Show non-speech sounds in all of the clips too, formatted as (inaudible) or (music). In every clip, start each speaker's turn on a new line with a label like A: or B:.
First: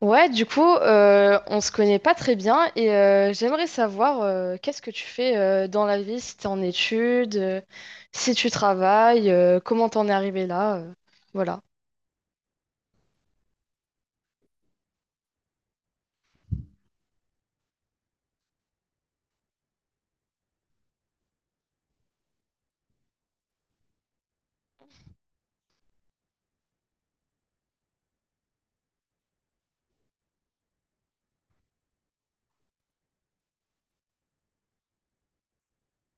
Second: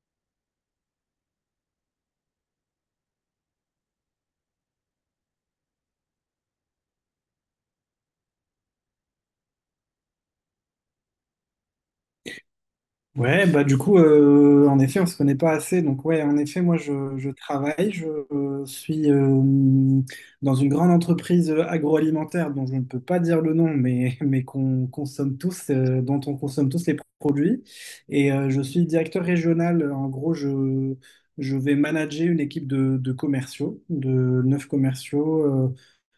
A: Ouais, du coup, on se connaît pas très bien, et j'aimerais savoir qu'est-ce que tu fais dans la vie, si t'es en études, si tu travailles, comment t'en es arrivé là, voilà.
B: En effet, on se connaît pas assez. Donc moi, je travaille, je suis dans une grande entreprise agroalimentaire dont je ne peux pas dire le nom, mais, (laughs) mais qu'on consomme tous, dont on consomme tous les produits. Et je suis directeur régional. En gros, je vais manager une équipe de commerciaux, de neuf commerciaux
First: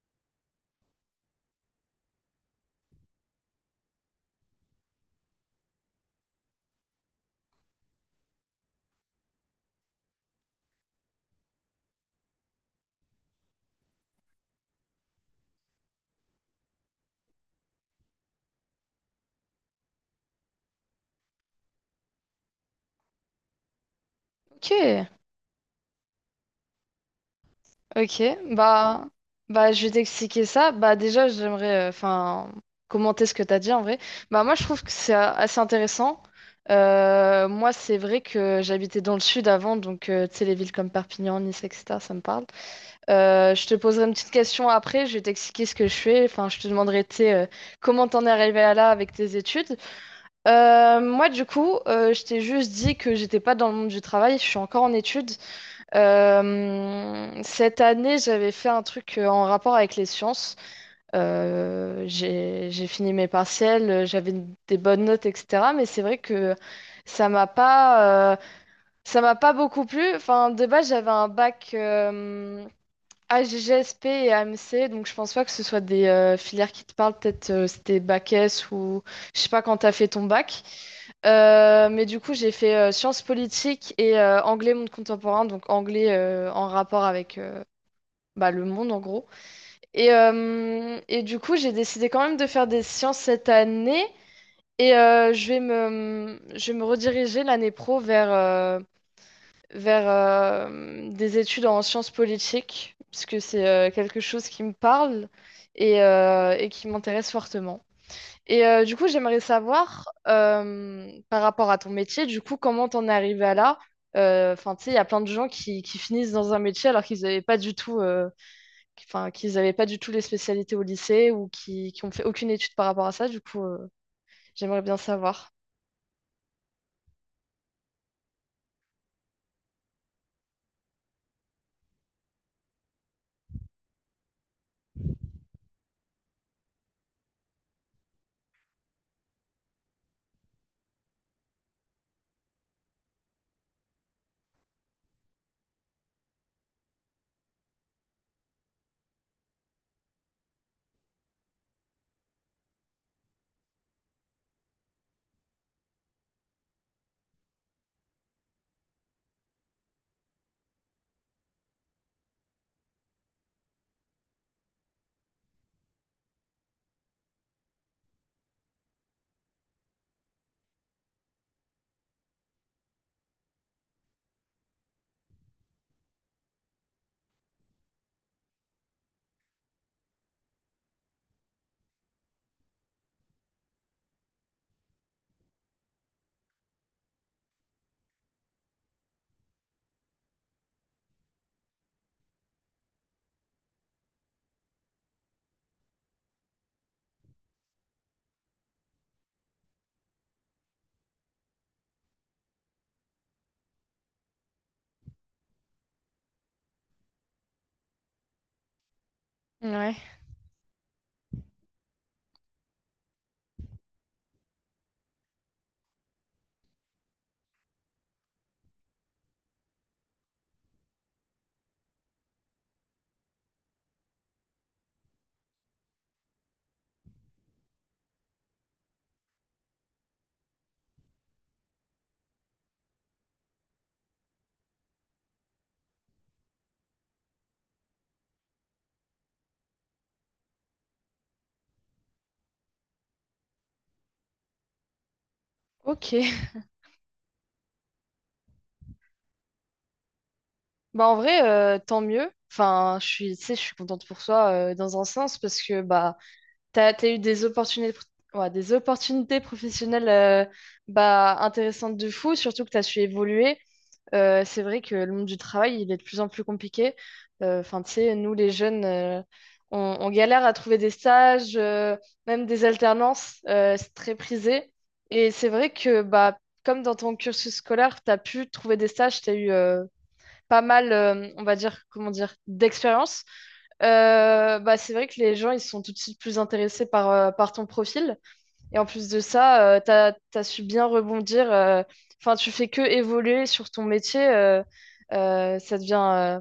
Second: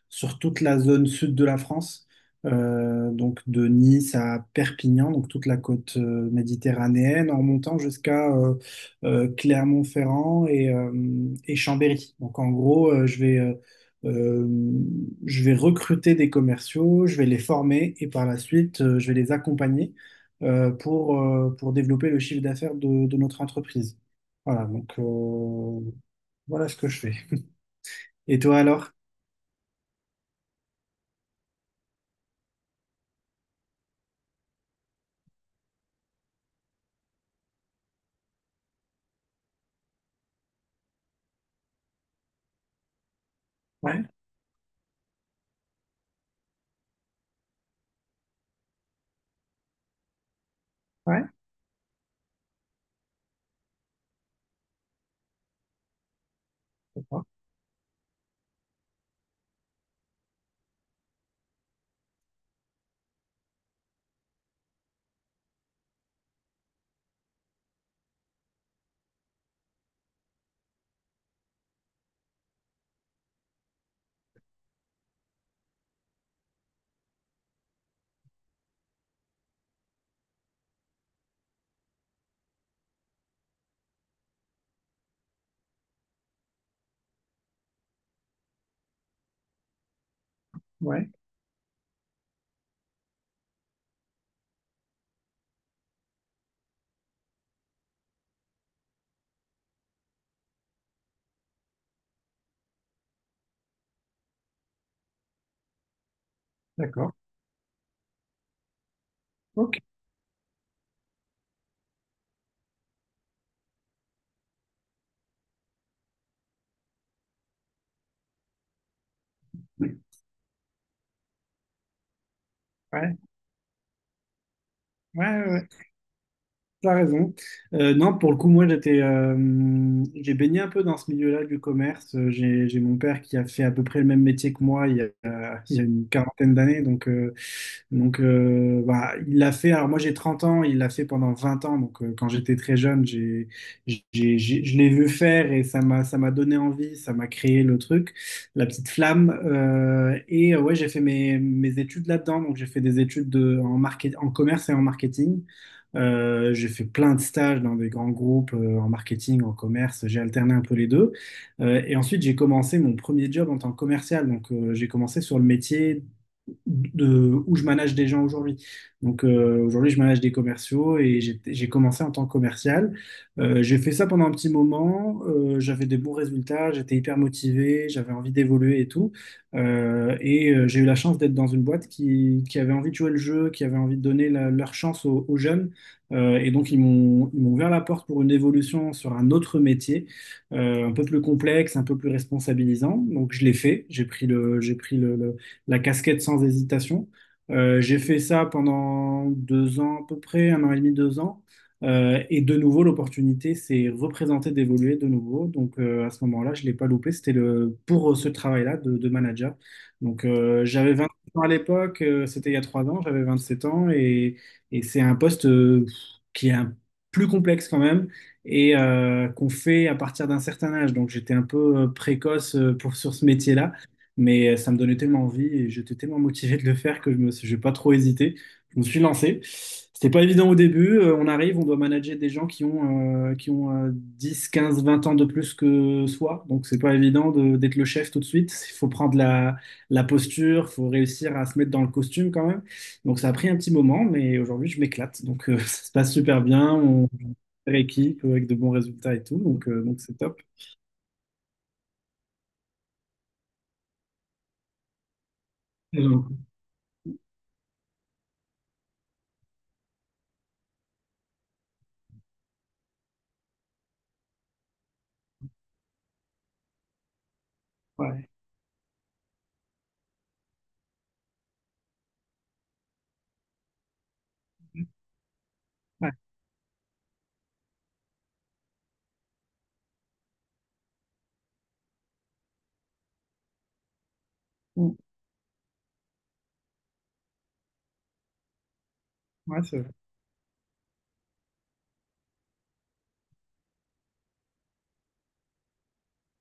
B: sur toute la zone sud de la France, donc de Nice à Perpignan, donc toute la côte méditerranéenne, en montant jusqu'à Clermont-Ferrand et Chambéry. Donc en gros, euh, je vais recruter des commerciaux, je vais les former et par la suite, je vais les accompagner pour développer le chiffre d'affaires de notre entreprise. Voilà,
A: Ok,
B: voilà ce que je fais.
A: ok,
B: Et toi alors?
A: bah, bah je vais t'expliquer ça. Bah déjà, j'aimerais, enfin, commenter ce que t'as dit en vrai. Bah moi, je trouve que c'est assez intéressant. Moi, c'est vrai que j'habitais dans le sud avant, donc tu sais, les villes comme Perpignan, Nice, etc. Ça me parle. Je te poserai
B: Ouais,
A: une petite question après, je vais t'expliquer ce que je fais. Enfin, je te demanderai, tu sais, comment t'en es arrivé à là avec tes études.
B: ouais,
A: Moi, du coup, je t'ai juste dit que j'étais pas dans le monde du travail, je suis encore en études.
B: d'accord,
A: Cette année, j'avais fait un truc en rapport avec les sciences. J'ai fini mes partiels, j'avais des bonnes notes, etc. Mais c'est vrai que ça m'a pas, euh, ça m'a pas beaucoup plu. Enfin, de base, j'avais un bac, GGSP et AMC, donc je pense pas que ce soit des filières qui te parlent, peut-être c'était bac S ou je sais pas quand t'as fait ton bac. Mais du coup, j'ai fait sciences politiques et anglais monde contemporain, donc anglais en rapport avec bah, le monde en gros. Et, euh,
B: ouais.
A: et du coup, j'ai décidé quand même de faire des sciences cette année, et je vais me rediriger l'année pro vers, des études en sciences politiques, puisque c'est quelque chose qui me parle et qui
B: D'accord.
A: m'intéresse fortement. Et du coup, j'aimerais
B: Ok.
A: savoir, par rapport à ton métier, du coup, comment t'en es arrivé à là? Enfin, tu sais, il y a plein de gens qui finissent dans un métier alors qu'ils avaient pas
B: Ouais,
A: du tout les spécialités au lycée, ou qui ont fait aucune étude par rapport à
B: ouais,
A: ça. Du coup, j'aimerais bien
B: ouais,
A: savoir.
B: ouais. T'as raison. Non, pour le coup, moi, j'ai baigné un peu dans ce milieu-là du commerce. J'ai mon père qui a fait à peu près le même métier que moi il y a une quarantaine d'années, donc il l'a fait. Alors, moi, j'ai 30 ans, il l'a fait pendant 20 ans. Donc, quand j'étais très jeune, j'ai- je l'ai vu faire et ça m'a donné envie, ça m'a créé le truc, la petite flamme. Ouais, j'ai fait mes études là-dedans. Donc, j'ai fait des études en market, en commerce et en marketing. J'ai fait plein de stages dans des grands groupes en marketing, en commerce. J'ai alterné un peu les deux. Et ensuite, j'ai commencé mon premier job en tant que commercial. Donc, j'ai commencé sur le métier de où je manage des gens aujourd'hui. Aujourd'hui, je manage des commerciaux et j'ai commencé en tant que commercial. J'ai fait ça pendant un petit moment. J'avais des bons résultats, j'étais hyper motivé, j'avais envie d'évoluer et tout. J'ai eu la chance d'être dans une boîte qui avait envie de jouer le jeu, qui avait envie de donner leur chance aux jeunes. Et donc, ils m'ont ouvert la porte pour une évolution sur un autre métier, un peu plus complexe, un peu plus responsabilisant. Donc, je l'ai fait. J'ai pris la casquette sans hésitation. J'ai fait ça pendant deux ans à peu près, un an et demi, deux ans. Et de nouveau, l'opportunité s'est représentée d'évoluer de nouveau. Donc, à ce moment-là, je ne l'ai pas loupé. C'était le, pour ce travail-là de manager.
A: Ouais.
B: Donc, j'avais 20 ans à l'époque, c'était il y a trois ans, j'avais 27 ans et. Et c'est un poste qui est un- plus complexe quand même et qu'on fait à partir d'un certain âge. Donc j'étais un peu précoce pour, sur ce métier-là, mais ça me donnait tellement envie et j'étais tellement motivé de le faire que j'ai pas trop hésité. Je me suis lancé. C'était pas évident au début. On arrive, on doit manager des gens qui ont 10, 15, 20 ans de plus que soi. Donc c'est pas évident de- d'être le chef tout de suite. Il faut prendre la posture, il faut réussir à se mettre dans le costume quand même. Donc ça a pris un petit moment, mais aujourd'hui je m'éclate. (laughs) Ça se
A: Ok.
B: passe super bien, on équipe avec de bons résultats et tout, donc c'est top.
A: Bah en vrai, tant mieux. Enfin, je suis, tu sais, je suis contente pour toi, dans un sens, parce que
B: Et
A: bah
B: donc,
A: t'as eu des opportunités, ouais, des opportunités professionnelles, bah, intéressantes de fou, surtout que t'as su évoluer. C'est vrai que le monde du travail, il est de plus en plus compliqué. Enfin, tu sais,
B: ouais,
A: nous les jeunes, on galère à trouver des stages, même des alternances, c'est très prisé. Et c'est vrai que
B: ouais,
A: bah, comme dans ton cursus scolaire, t'as pu trouver des stages, t'as eu pas mal, on va dire, comment dire, d'expérience, bah, c'est
B: mm,
A: vrai que les gens, ils sont tout de suite plus intéressés par ton profil. Et en plus de
B: ouais, c'est
A: ça, tu
B: vrai.
A: as, t'as su bien rebondir. Enfin, tu fais que évoluer sur ton métier. Ça devient...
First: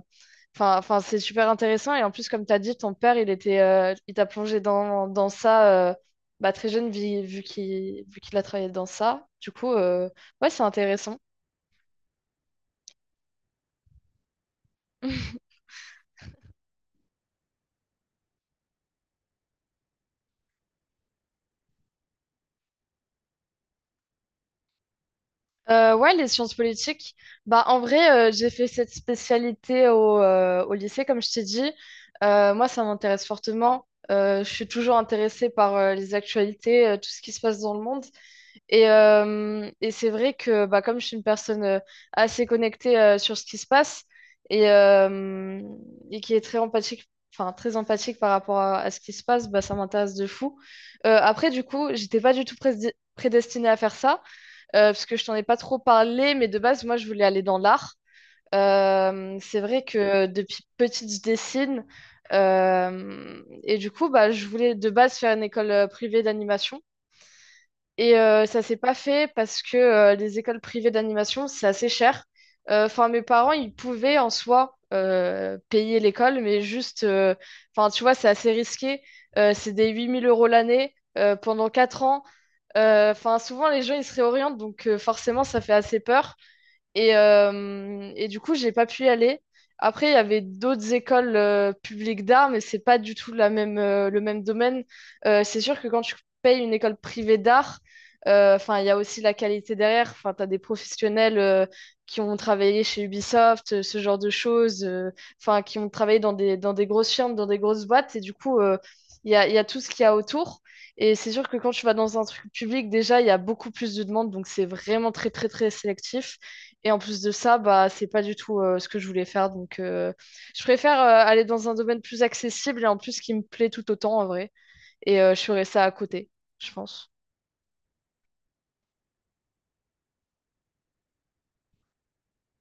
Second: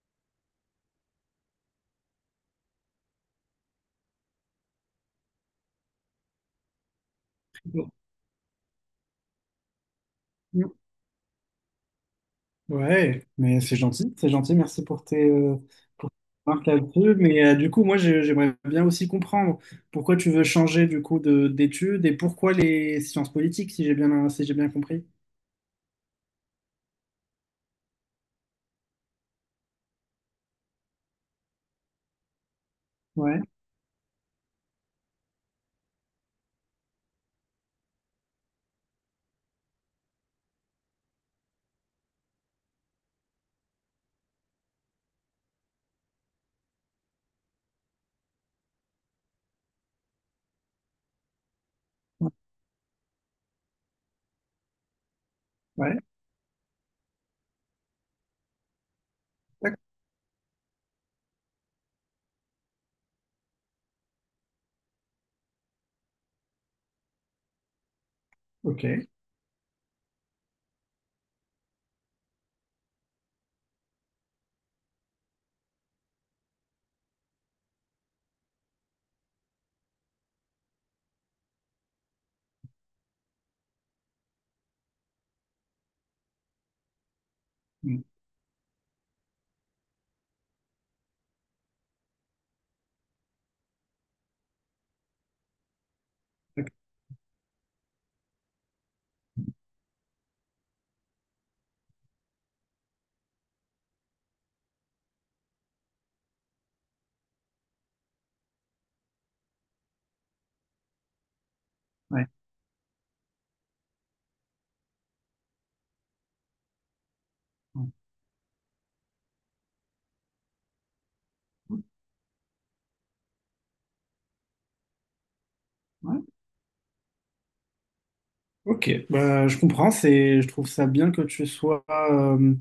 A: Enfin, c'est super intéressant. Et en plus, comme tu as dit, ton père, il t'a plongé dans ça, bah, très jeune, vu qu'il a travaillé dans ça. Du coup, ouais, c'est
B: Mm.
A: intéressant.
B: Ouais, mais c'est gentil, c'est gentil. Merci
A: (laughs)
B: pour tes remarques là-dessus. Mais du coup, moi j'aimerais bien aussi comprendre pourquoi tu veux changer du coup de d'études et pourquoi les sciences politiques, si j'ai bien si j'ai bien compris.
A: Ouais, les sciences politiques. Bah, en vrai, j'ai fait cette spécialité au lycée, comme je t'ai dit. Moi, ça m'intéresse
B: Ouais,
A: fortement. Je suis toujours intéressée par les actualités, tout ce qui se passe dans le monde. Et c'est vrai que bah, comme je suis une personne assez connectée sur ce qui se passe et, euh, et qui est très empathique, enfin très empathique par rapport à ce qui se passe, bah, ça m'intéresse de fou. Après, du coup, j'étais
B: ouais,
A: pas du tout prédestinée à faire ça, parce que je t'en ai pas trop
B: ouais,
A: parlé, mais de base, moi, je voulais aller dans l'art. C'est
B: d'accord,
A: vrai que depuis petite, je dessine. Et du coup, bah, je voulais de base faire une école privée d'animation. Et ça s'est
B: ok.
A: pas fait, parce que les écoles privées d'animation, c'est assez cher. Enfin, mes parents, ils pouvaient en soi, payer l'école, mais juste, enfin, tu vois, c'est assez risqué. C'est des 8 000 euros l'année, pendant 4 ans. Enfin, souvent, les gens, ils se réorientent, donc forcément, ça fait assez peur. Et,
B: Mm,
A: euh, et du coup, j'ai pas pu y aller. Après, il y avait d'autres écoles publiques d'art, mais c'est pas du tout la même, le même domaine. C'est sûr que quand tu payes
B: d'accord,
A: une école privée d'art, enfin, il y a aussi la qualité derrière. Enfin, tu as des professionnels qui ont travaillé chez Ubisoft, ce genre de choses, enfin, qui ont travaillé dans des grosses firmes, dans des grosses boîtes. Et du coup, il y a tout ce qu'il y a autour. Et c'est sûr que quand tu vas dans un
B: ouais,
A: truc public, déjà, il y a beaucoup plus de demandes, donc c'est vraiment très, très, très sélectif. Et en plus de ça, bah, c'est pas du tout ce que je voulais faire. Donc, je préfère aller dans un
B: ouais,
A: domaine plus accessible et en plus qui me plaît tout autant en vrai. Et je ferai ça à
B: ouais.
A: côté, je pense.
B: Ok, bah, je comprends, c'est, je trouve ça bien que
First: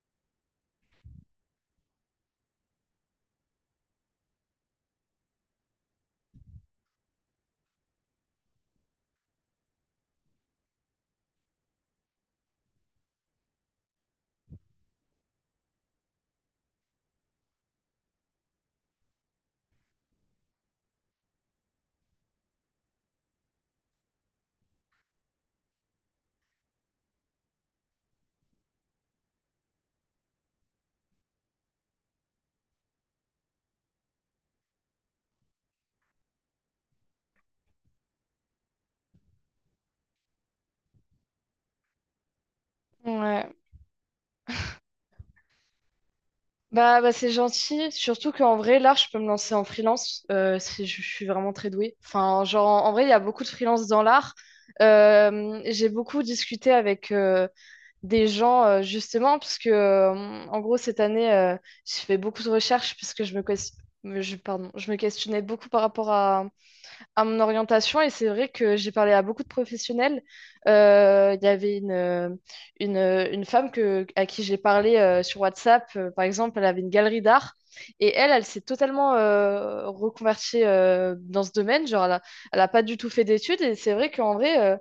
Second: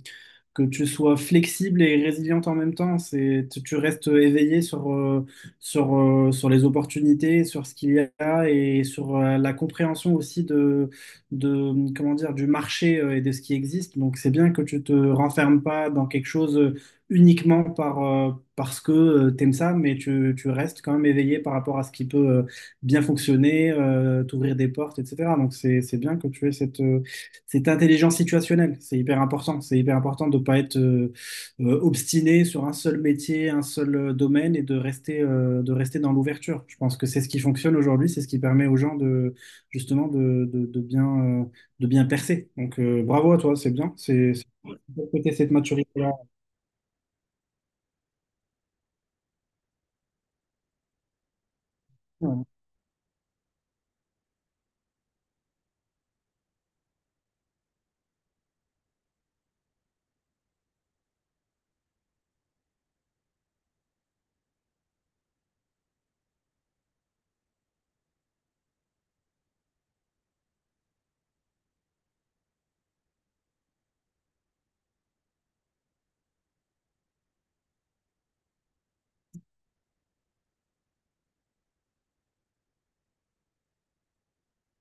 B: que tu sois flexible et résiliente en même temps. C'est, tu restes éveillé sur les opportunités, sur ce qu'il y a et sur la compréhension aussi de comment dire, du marché et de ce qui existe. Donc, c'est bien que tu te renfermes pas dans quelque chose uniquement par, parce que tu aimes ça, mais tu restes quand même éveillé par rapport à ce qui peut bien fonctionner, t'ouvrir des portes, etc. Donc, c'est bien que tu aies c'est intelligence situationnelle, c'est hyper important. C'est hyper important de ne pas être obstiné sur un seul métier, un seul domaine et de rester dans l'ouverture. Je pense que c'est ce qui fonctionne aujourd'hui, c'est ce qui permet aux gens de justement de bien percer. Bravo à
A: Ouais.
B: toi, c'est bien. Faut cette maturité-là.
A: Bah c'est gentil. Surtout qu'en vrai, là, je peux me lancer en freelance, si je suis vraiment très douée. Enfin,
B: Ouais.
A: genre, en vrai, il y a beaucoup de freelance dans l'art. J'ai beaucoup discuté avec, des gens, justement, parce que, en gros, cette année, j'ai fait beaucoup de recherches, parce que je me questionnais beaucoup par rapport à mon orientation, et c'est vrai que j'ai parlé à beaucoup de professionnels. Il y avait une femme à qui j'ai parlé sur WhatsApp, par exemple, elle avait une galerie d'art, et elle s'est totalement reconvertie dans ce domaine. Genre, elle a pas du tout fait d'études, et c'est vrai qu'en vrai,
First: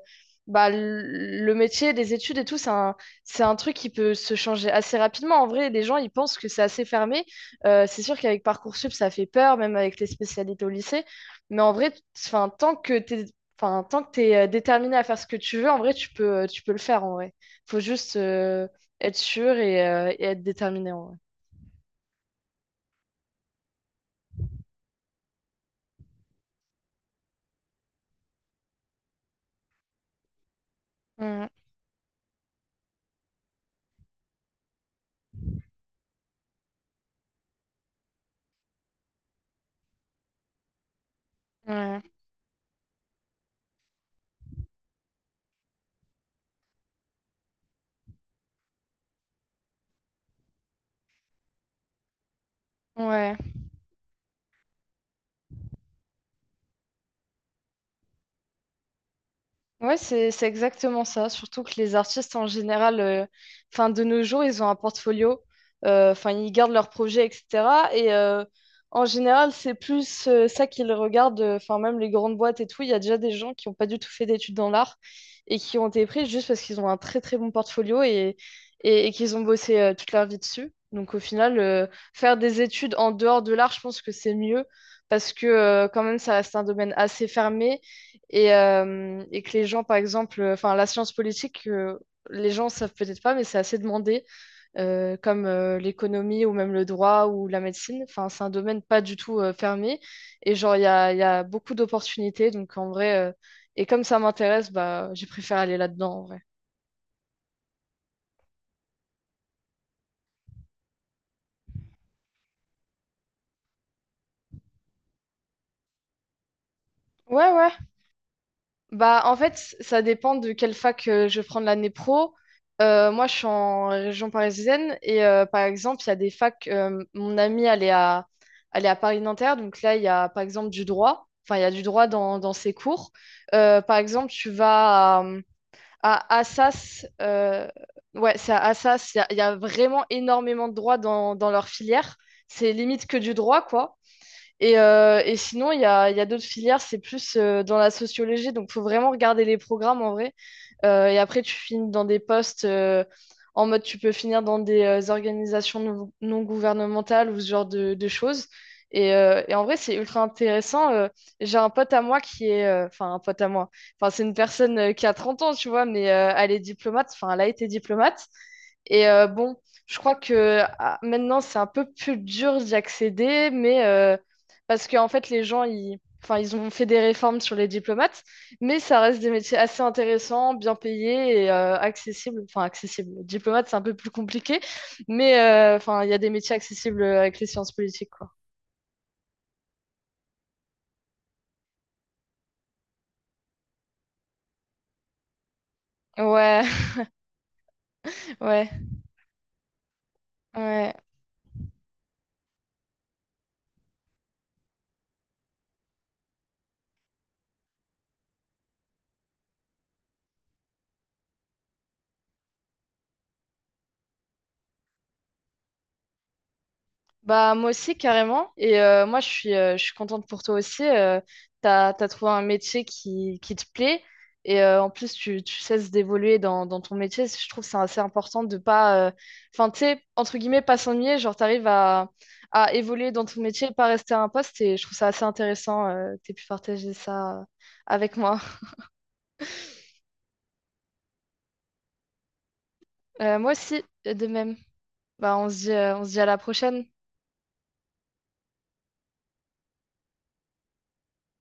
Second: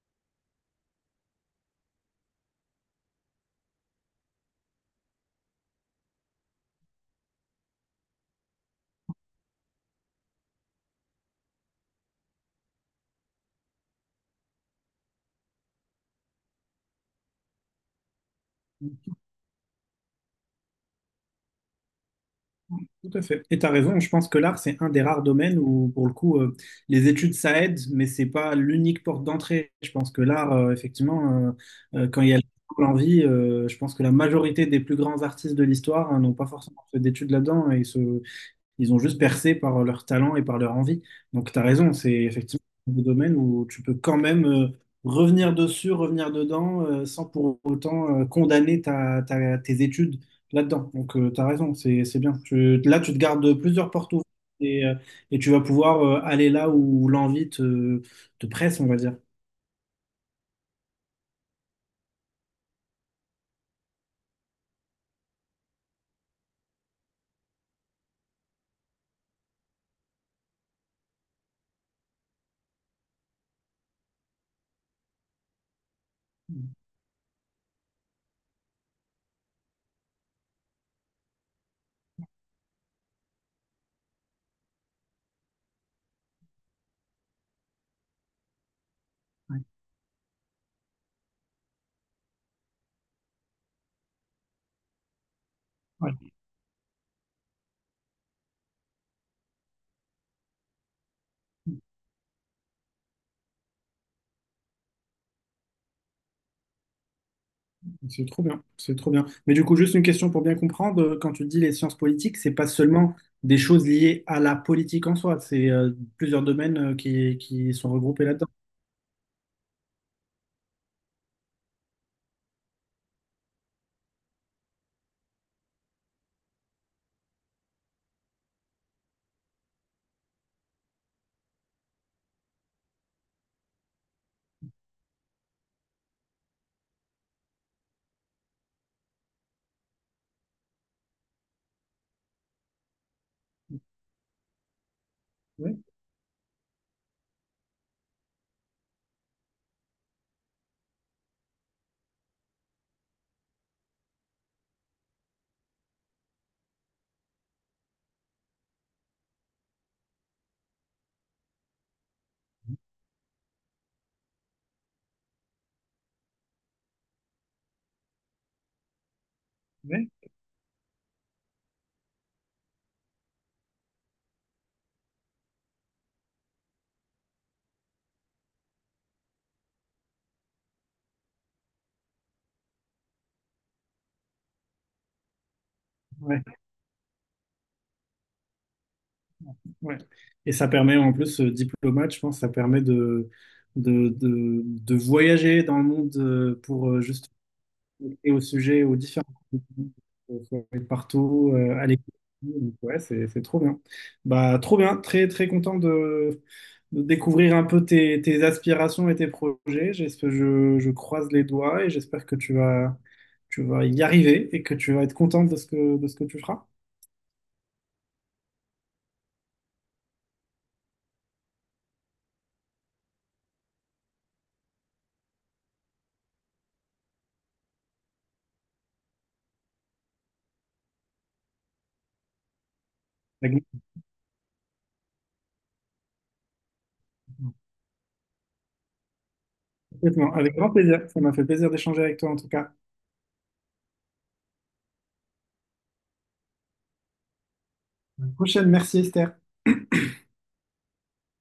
A: bah, le métier des études et tout, c'est un truc qui peut se changer assez rapidement. En vrai, les gens, ils pensent que c'est assez fermé. C'est sûr qu'avec Parcoursup, ça fait peur, même avec les spécialités au lycée. Mais en vrai, enfin, tant que t'es déterminé à faire ce que tu veux, en vrai, tu peux le faire, en vrai. Faut juste être sûr et être déterminé, en vrai.
B: Tout à fait. Et tu as raison, je pense que l'art, c'est un des rares domaines où, pour le coup, les études, ça aide, mais c'est pas l'unique porte d'entrée. Je pense que l'art, effectivement, quand il y a l'envie, je pense que la majorité des plus grands artistes de l'histoire, hein, n'ont pas forcément fait d'études là-dedans et ils ont juste percé par leur talent et par leur envie. Donc, tu as
A: Mm,
B: raison, c'est
A: ouais,
B: effectivement un domaine où tu peux quand même revenir dessus, revenir dedans, sans pour autant condamner tes études là-dedans. Donc, tu as raison, c'est bien. Là, tu te
A: ouais.
B: gardes plusieurs portes ouvertes et, euh, et tu vas pouvoir aller là où te presse, on va dire.
A: Ouais, c'est exactement ça. Surtout que les artistes en général, enfin, de nos jours, ils ont un portfolio. Enfin, ils gardent leurs projets, etc. Et en général, c'est plus ça qu'ils regardent. Enfin, même les grandes boîtes et tout, il y a déjà des gens qui n'ont pas du tout fait d'études dans l'art, et qui ont été pris juste parce qu'ils ont un très très bon portfolio, et qu'ils ont bossé toute leur vie dessus. Donc au final, faire des études en dehors de l'art, je pense que c'est mieux, parce que quand même, ça reste un domaine assez fermé, et que
B: Ouais.
A: les gens, par exemple, enfin, la science politique, les gens savent peut-être pas, mais c'est assez demandé, comme
B: Ouais.
A: l'économie, ou même le droit ou la médecine. Enfin, c'est un domaine pas du tout fermé. Et genre, il y a beaucoup d'opportunités. Donc, en vrai, et comme ça m'intéresse, bah, j'ai préféré aller là-dedans, en vrai.
B: C'est trop bien, c'est trop bien. Mais du coup, juste une question pour bien comprendre, quand tu dis les sciences politiques, c'est pas seulement des choses liées à la politique en soi, c'est plusieurs domaines
A: Ouais, ouais.
B: qui sont regroupés là-dedans.
A: Bah, en fait, ça dépend de quelle fac je vais prendre l'année pro. Moi, je suis en région parisienne, et par exemple, il y a des facs. Mon amie, elle est à Paris-Nanterre. Donc là, il y a par exemple du droit. Enfin, il y a du droit dans ses cours. Par exemple, tu vas à Assas. Ouais, c'est à Assas. Il y a vraiment énormément de droit dans leur filière. C'est limite que du droit, quoi. Et sinon, il
B: Oui,
A: y a, il y a d'autres filières, c'est plus dans la sociologie, donc faut vraiment regarder les programmes en vrai. Et après, tu finis dans des postes, en mode tu peux finir dans des organisations non gouvernementales, ou ce genre de choses. Et en vrai, c'est ultra intéressant. J'ai un pote à moi qui est, enfin, un pote à moi. Enfin, c'est une personne qui a 30 ans, tu vois, mais elle est diplomate. Enfin, elle a été diplomate. Et bon, je
B: oui,
A: crois que maintenant, c'est un peu plus dur d'y accéder, mais parce qu'en fait, les gens, enfin, ils ont fait des réformes sur les diplomates. Mais ça reste des métiers assez intéressants, bien payés et accessibles. Enfin, accessibles. Diplomate, c'est un peu plus compliqué, mais enfin, il y a des métiers
B: ouais,
A: accessibles avec les sciences politiques, quoi.
B: ouais. Et ça permet en plus, diplomate, je pense, ça permet de voyager dans le monde
A: Ouais,
B: pour justement et au
A: (laughs) ouais,
B: sujet, aux différents contenus, faut
A: ouais.
B: partout, à l'école Donc, Ouais, c'est trop bien. Bah, trop bien, très très content de découvrir un peu tes aspirations et tes projets. J'espère, je croise les doigts et j'espère que tu vas y arriver et que tu vas être contente de ce de ce que tu feras.
A: Bah, moi aussi, carrément. Et moi, je suis, je suis contente pour toi aussi. T'as trouvé un métier qui te plaît. Et en plus, tu cesses d'évoluer dans ton métier. Je trouve que c'est assez important de pas. Enfin, tu sais, entre guillemets, pas s'ennuyer. Genre, t'arrives à évoluer dans ton
B: Avec,
A: métier, pas rester à un poste. Et je trouve ça assez intéressant, que t'aies pu partager ça, avec moi.
B: Complètement. Avec grand plaisir. Ça m'a fait plaisir d'échanger avec toi en tout cas.
A: Moi aussi, de même. Bah, on se dit à la prochaine.
B: À la prochaine. Merci Esther.